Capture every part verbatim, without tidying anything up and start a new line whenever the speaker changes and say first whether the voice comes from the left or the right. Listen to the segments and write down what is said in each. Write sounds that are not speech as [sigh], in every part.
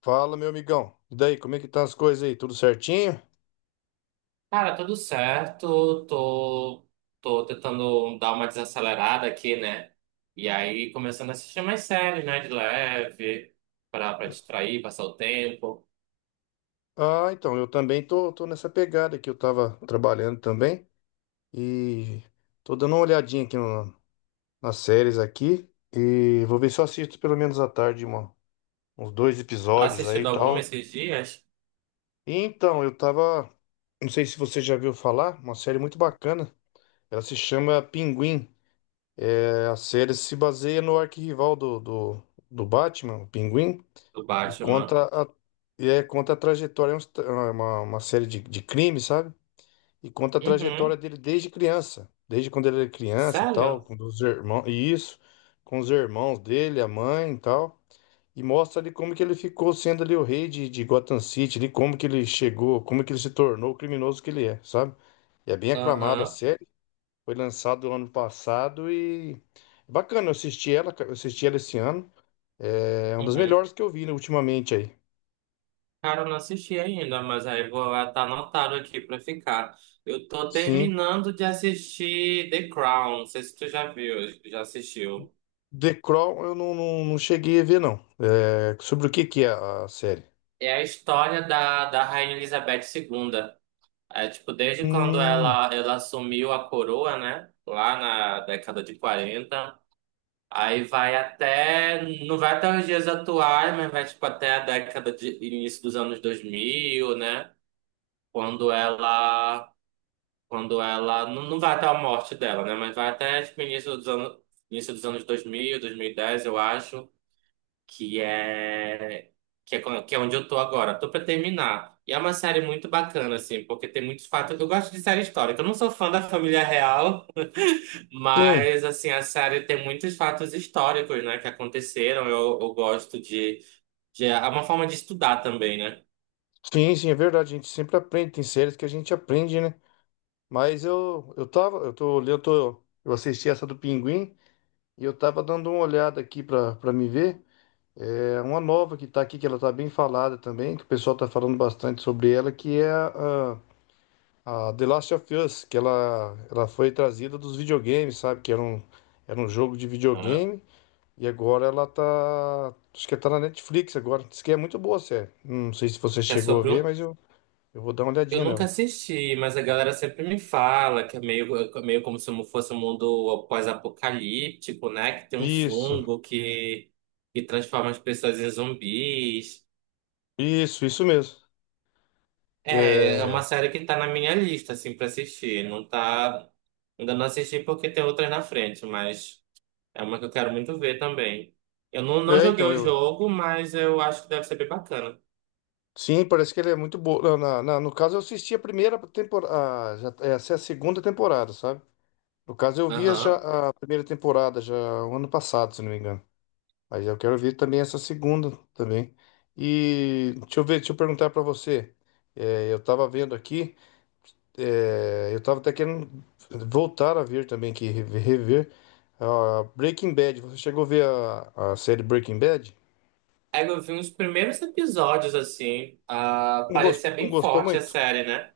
left: Fala, meu amigão. E daí, como é que tá as coisas aí? Tudo certinho?
right: Cara, tudo certo. Tô, tô tentando dar uma desacelerada aqui, né? E aí começando a assistir mais séries, né? De leve, pra, pra distrair, passar o tempo.
left: Ah, então, eu também tô, tô nessa pegada aqui. Eu tava trabalhando também e tô dando uma olhadinha aqui no- nas séries aqui e vou ver se eu assisto pelo menos à tarde uma- uns dois
right: Tá
left: episódios aí e
right: assistindo alguma
left: tal.
right: esses dias
left: E então, eu tava, não sei se você já viu falar, uma série muito bacana. Ela se chama Pinguim. É, a série se baseia no arquirrival do, do, do Batman, o Pinguim.
right: do
left: E
right: Batman?
left: conta a, e é, conta a trajetória, é uns tra- é uma, uma série de, de crimes, sabe? E conta a trajetória
right: Uhum.
left: dele desde criança, desde quando ele era criança, tal,
right: Sério?
left: com os irmãos, e isso, com os irmãos dele, a mãe, e tal. E mostra ali como que ele ficou sendo ali o rei de, de Gotham City, ali como que ele chegou, como que ele se tornou o criminoso que ele é, sabe? E é bem aclamada a
right: Aham.
left: série, foi lançado ano passado e bacana, eu assisti ela, eu assisti ela esse ano. É é uma das
right: Uhum.
left: melhores que eu vi, né, ultimamente aí.
right: Cara, eu não assisti ainda, mas aí vou tá anotado aqui pra ficar. Eu tô
left: Sim.
right: terminando de assistir The Crown. Não sei se tu já viu, já assistiu.
left: The Crown eu não, não, não cheguei a ver, não. É, sobre o que que é a série?
right: É a história da, da Rainha Elizabeth segunda. É, tipo, desde quando
left: Hum,
right: ela, ela assumiu a coroa, né? Lá na década de quarenta. Aí vai até, não vai até os dias atuais, mas vai, tipo, até a década de, início dos anos dois mil, né? Quando ela, quando ela, não, não vai até a morte dela, né? Mas vai até, tipo, início dos anos, início dos anos dois dois mil dois mil e dez, eu acho que é que é, co- que é onde eu tô agora. Tô pra terminar. E é uma série muito bacana, assim, porque tem muitos fatos. Eu gosto de série histórica. Eu não sou fã da família real,
left: sim,
right: mas, assim, a série tem muitos fatos históricos, né, que aconteceram. Eu, eu gosto de, de. É uma forma de estudar também, né?
left: sim, sim, é verdade. A gente sempre aprende, tem séries que a gente aprende, né? Mas eu, eu tava, eu tô, eu tô, eu assisti essa do Pinguim e eu tava dando uma olhada aqui pra, pra me ver. É uma nova que tá aqui, que ela tá bem falada também, que o pessoal tá falando bastante sobre ela, que é a, a, a The Last of Us, que ela, ela foi trazida dos videogames, sabe? Que era um, era um jogo de
right: Aham.
left: videogame. E agora ela tá. Acho que tá na Netflix agora. Diz que é muito boa a série. Não sei se você
right: Que é
left: chegou a
right: sobre
left: ver,
right: um.
left: mas eu, eu vou dar uma
right: Eu
left: olhadinha
right: nunca
left: nela.
right: assisti, mas a galera sempre me fala que é meio, é meio como se fosse um mundo pós-apocalíptico, né? Que tem um
left: Isso,
right: fungo que, que transforma as pessoas em zumbis.
left: isso, isso mesmo. Que
right: É, é uma
left: é...
right: série que tá na minha lista, assim, pra assistir. Não tá. Ainda não assisti porque tem outras na frente, mas é uma que eu quero muito ver também. Eu não, não
left: é,
right: joguei
left: então,
right: o
left: eu.
right: jogo, mas eu acho que deve ser bem bacana.
left: Sim, parece que ele é muito boa. Na, na- na- no caso, eu assisti a primeira temporada. Já, essa é a segunda temporada, sabe? No caso, eu vi já
right: Aham.
left: a primeira temporada já o ano passado, se não me engano. Mas eu quero ver também essa segunda também. E deixa eu ver, deixa eu perguntar pra você. É, eu tava vendo aqui. É, eu tava até querendo voltar a ver também, que rever, rever, ah, Breaking Bad. Você chegou a ver a, a série Breaking Bad?
right: É, eu vi uns primeiros episódios, assim. Ah,
left: Não gostou,
right: parecia
left: não
right: bem
left: gostou
right: forte a
left: muito?
right: série, né?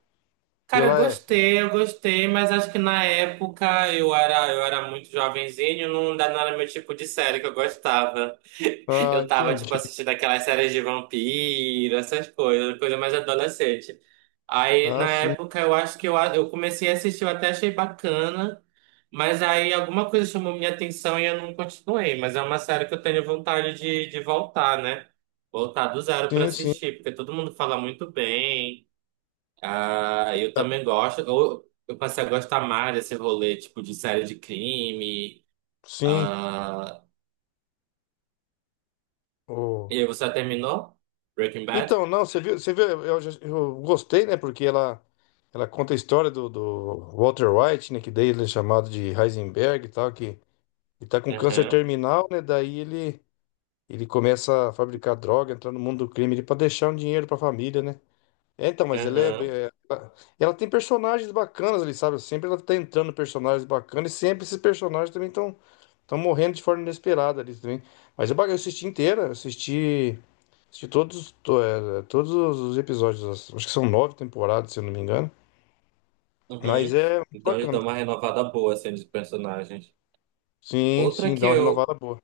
right: Cara, eu
left: Ela é.
right: gostei, eu gostei, mas acho que na época eu era, eu era muito jovenzinho, não, dá- não era meu tipo de série que eu gostava.
left: Ah,
right: Eu tava, tipo,
left: entendi.
right: assistindo aquelas séries de vampiro, essas coisas, coisa mais adolescente. Aí,
left: Ah,
right: na
left: sim,
right: época, eu acho que eu, a- eu comecei a assistir, eu até achei bacana, mas aí alguma coisa chamou minha atenção e eu não continuei. Mas é uma série que eu tenho vontade de, de voltar, né? Voltar do zero pra
left: sim, sim,
right: assistir, porque todo mundo fala muito bem. Ah, eu
left: ah,
right: também gosto. Eu, eu passei a gostar mais desse rolê, tipo, de série de crime.
left: sim.
right: Ah,
left: Oh.
right: e você já terminou? Breaking Bad?
left: Então, não, você viu, você viu, eu, já- eu gostei, né? Porque ela, ela conta a história do, do Walter White, né? Que daí ele é chamado de Heisenberg e tal, que ele tá com câncer
right: Aham,
left: terminal, né? Daí ele. Ele começa a fabricar droga, entrar no mundo do crime, ele para deixar um dinheiro para a família, né? É, então, mas ele é, bem-
right: aham,
left: é- ela ela tem personagens bacanas ali, sabe? Sempre ela tá entrando personagens bacanas e sempre esses personagens também estão estão morrendo de forma inesperada ali também. Mas eu, ba- eu assisti inteira, eu assisti, assisti todos, to- é, todos os episódios, as- acho que são nove temporadas, se eu não me engano. Mas
right: uhum.
left: é muito
right: Então eles
left: bacana.
right: dão uma renovada boa, assim, dos personagens.
left: Sim,
right: Outra
left: sim, dá
right: que
left: uma renovada
right: eu,
left: boa.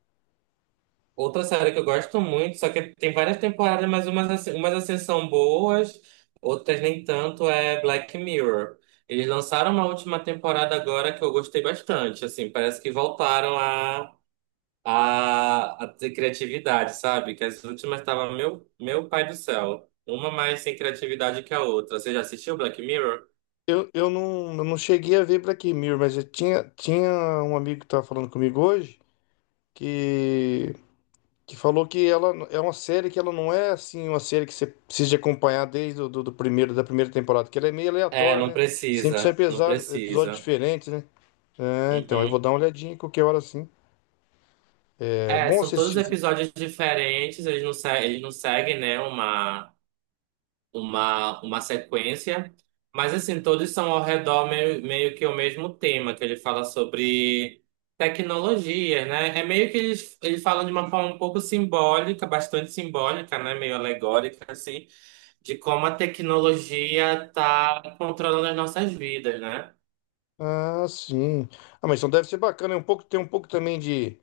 right: outra série que eu gosto muito, só que tem várias temporadas, mas umas assim, umas assim são boas, outras nem tanto, é Black Mirror. Eles lançaram uma última temporada agora que eu gostei bastante, assim, parece que voltaram a a, a ter criatividade, sabe? Que as últimas tava meu, meu pai do céu. Uma mais sem criatividade que a outra. Você já assistiu Black Mirror?
left: Eu, eu, não, eu não cheguei a ver Black Mirror, mas eu tinha, tinha um amigo que estava falando comigo hoje. que, que falou que ela é uma série que ela não é assim uma série que você precisa de acompanhar desde o do, do primeiro da primeira temporada, que ela é meio
right: É,
left: aleatória,
right: não
left: né? Sempre são
right: precisa, não
left: epesa- episódios
right: precisa.
left: diferentes, né? É, então eu vou
right: Uhum.
left: dar uma olhadinha qualquer hora assim. É
right: É,
left: bom
right: são todos
left: assistir.
right: episódios diferentes, eles não, se- eles não seguem, né, uma, uma, uma sequência, mas assim, todos são ao redor meio, meio que o mesmo tema, que ele fala sobre tecnologia, né? É meio que ele, ele fala de uma forma um pouco simbólica, bastante simbólica, né? Meio alegórica, assim, de como a tecnologia está controlando as nossas vidas, né?
left: Ah, sim. Ah, mas então deve ser bacana, é um pouco tem um pouco também de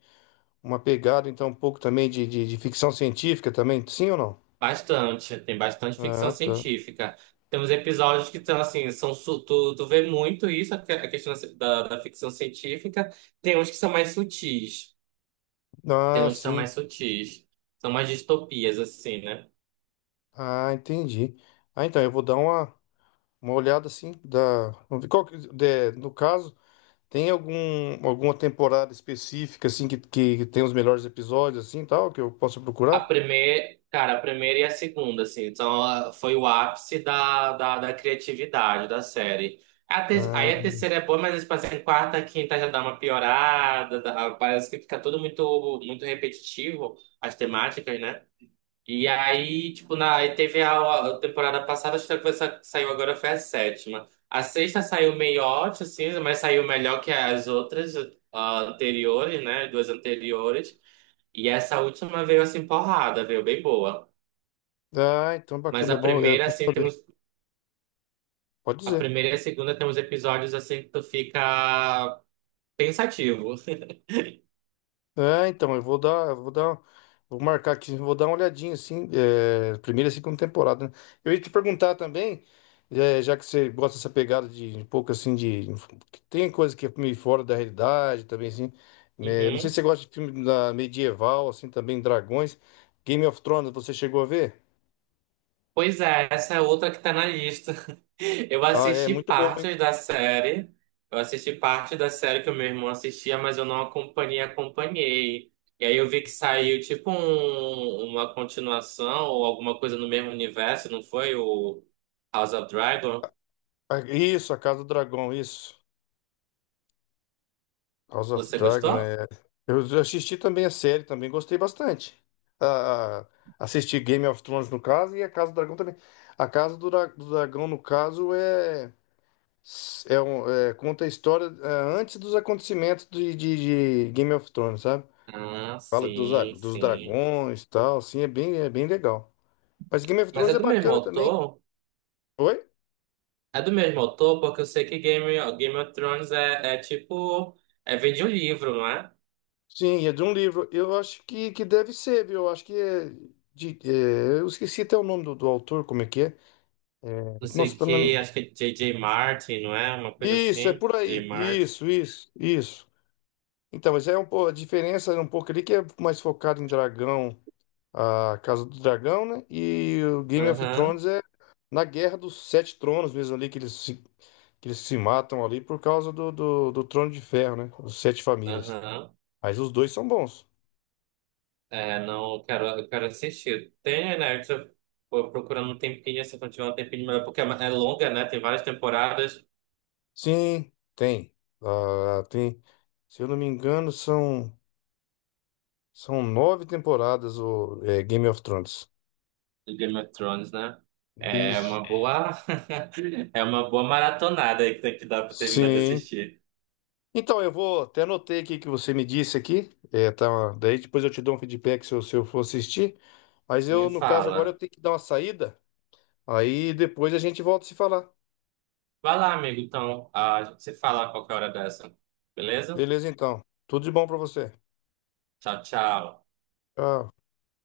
left: uma pegada, então um pouco também de, de, de ficção científica também, sim ou não?
right: Bastante, tem bastante ficção
left: Ah, tá.
right: científica. Temos episódios que estão assim, são, su- tu, tu vê muito isso, a que- a questão da, da da ficção científica. Tem uns que são mais sutis. Tem
left: Ah,
right: uns que são mais
left: sim.
right: sutis. São mais distopias, assim, né?
left: Ah, entendi. Ah, então eu vou dar uma Uma olhada assim da. Vamos ver qual que, de- no caso, tem algum, alguma temporada específica assim que, que tem os melhores episódios assim tal que eu posso
right: A
left: procurar?
right: primeira, cara, a primeira e a segunda, assim. Então, ah, foi o ápice da, da, da criatividade da série. A te-
left: Ah,
right: aí a terceira é boa, mas, tipo assim, quarta, quinta já dá uma piorada. Dá- parece que fica tudo muito, muito repetitivo, as temáticas, né? E aí, tipo, na, aí teve a, a temporada passada, acho que a que saiu agora foi a sétima. A sexta saiu meio ótima, assim, mas saiu melhor que as outras, ah, anteriores, né? Duas anteriores. E essa última veio assim porrada, veio bem boa.
left: ah, então
right: Mas
left: bacana,
right: a
left: é bom, é
right: primeira,
left: bom
right: assim,
left: saber.
right: temos.
left: Pode
right: A
left: dizer.
right: primeira e a segunda tem uns episódios assim que tu fica pensativo.
left: É, então, eu vou dar, eu vou dar, vou marcar aqui, vou dar uma olhadinha, assim, é, primeira e segunda temporada, né? Eu ia te perguntar também, é, já que você gosta dessa pegada de um pouco, assim, de... que tem coisa que é meio fora da realidade também, assim, né? Não sei se
right: Uhum.
left: você gosta de filme da medieval, assim, também, dragões. Game of Thrones, você chegou a ver?
right: Pois é, essa é outra que tá na lista. [laughs] Eu
left: Ah, é
right: assisti
left: muito bom, hein?
right: partes da série. Eu assisti parte da série que o meu irmão assistia, mas eu não acompanhei, acompanhei. E aí eu vi que saiu tipo um- uma continuação ou alguma coisa no mesmo universo, não foi? O House of Dragon.
left: Ah, isso, A Casa do Dragão, isso. House of
right: Você
left: Dragon
right: gostou?
left: é. Eu já assisti também a série, também gostei bastante. A- a- assisti Game of Thrones no caso e a Casa do Dragão também. A Casa do, Dra- do Dragão no caso é, é, um- é- conta a história é, antes dos acontecimentos de, de- de Game of Thrones, sabe?
right: Ah,
left: Fala dos, a-
right: sim,
left: dos
right: sim.
left: dragões e tal, assim, é bem, é bem legal. Mas Game of
right: Mas é
left: Thrones é
right: do mesmo
left: bacana também.
right: autor?
left: Oi?
right: É do mesmo autor, porque eu sei que Game, Game of Thrones é, é tipo. É, vem de um livro, não é?
left: Sim, é de um livro. Eu acho que, que deve ser, viu? Eu acho que é de, é, eu esqueci até o nome do, do autor, como é que é.
right: Não sei
left: Nossa,
right: o
left: tá na...
right: quê, acho que é J J Martin, não é? Uma coisa
left: Isso, é
right: assim,
left: por
right: J
left: aí.
right: J Martin.
left: Isso, isso, isso. Então, mas é um pouco, a diferença é um pouco ali que é mais focado em dragão, a Casa do Dragão, né? E o Game of
right: Aham,
left: Thrones é na Guerra dos Sete Tronos mesmo ali, que eles se, que eles se matam ali por causa do, do, do Trono de Ferro, né? Os Sete Famílias.
right: aham.
left: Mas os dois são bons.
right: É, não, eu quero, eu quero assistir. Tem, né? Eu tô tô procurando um tempinho, se eu não tiver um tempinho melhor, porque é é longa, né? Tem várias temporadas
left: Sim, tem. Ah, tem. Se eu não me engano, são, são nove temporadas o é, Game of Thrones.
right: de Game of Thrones, né? É
left: Isso.
right: uma boa, [laughs] é uma boa maratonada aí que tem que dar pra terminar de
left: Sim.
right: assistir.
left: Então, eu vou até anotei aqui que você me disse aqui. É, tá, daí depois eu te dou um feedback se eu, se eu for assistir. Mas eu,
right: Me
left: no caso, agora eu
right: fala.
left: tenho que dar uma saída. Aí depois a gente volta a se falar.
right: Vai lá, amigo, então, ah, a gente se fala a qualquer hora dessa. Beleza?
left: Beleza, então. Tudo de bom pra você.
right: Tchau, tchau.
left: Tchau.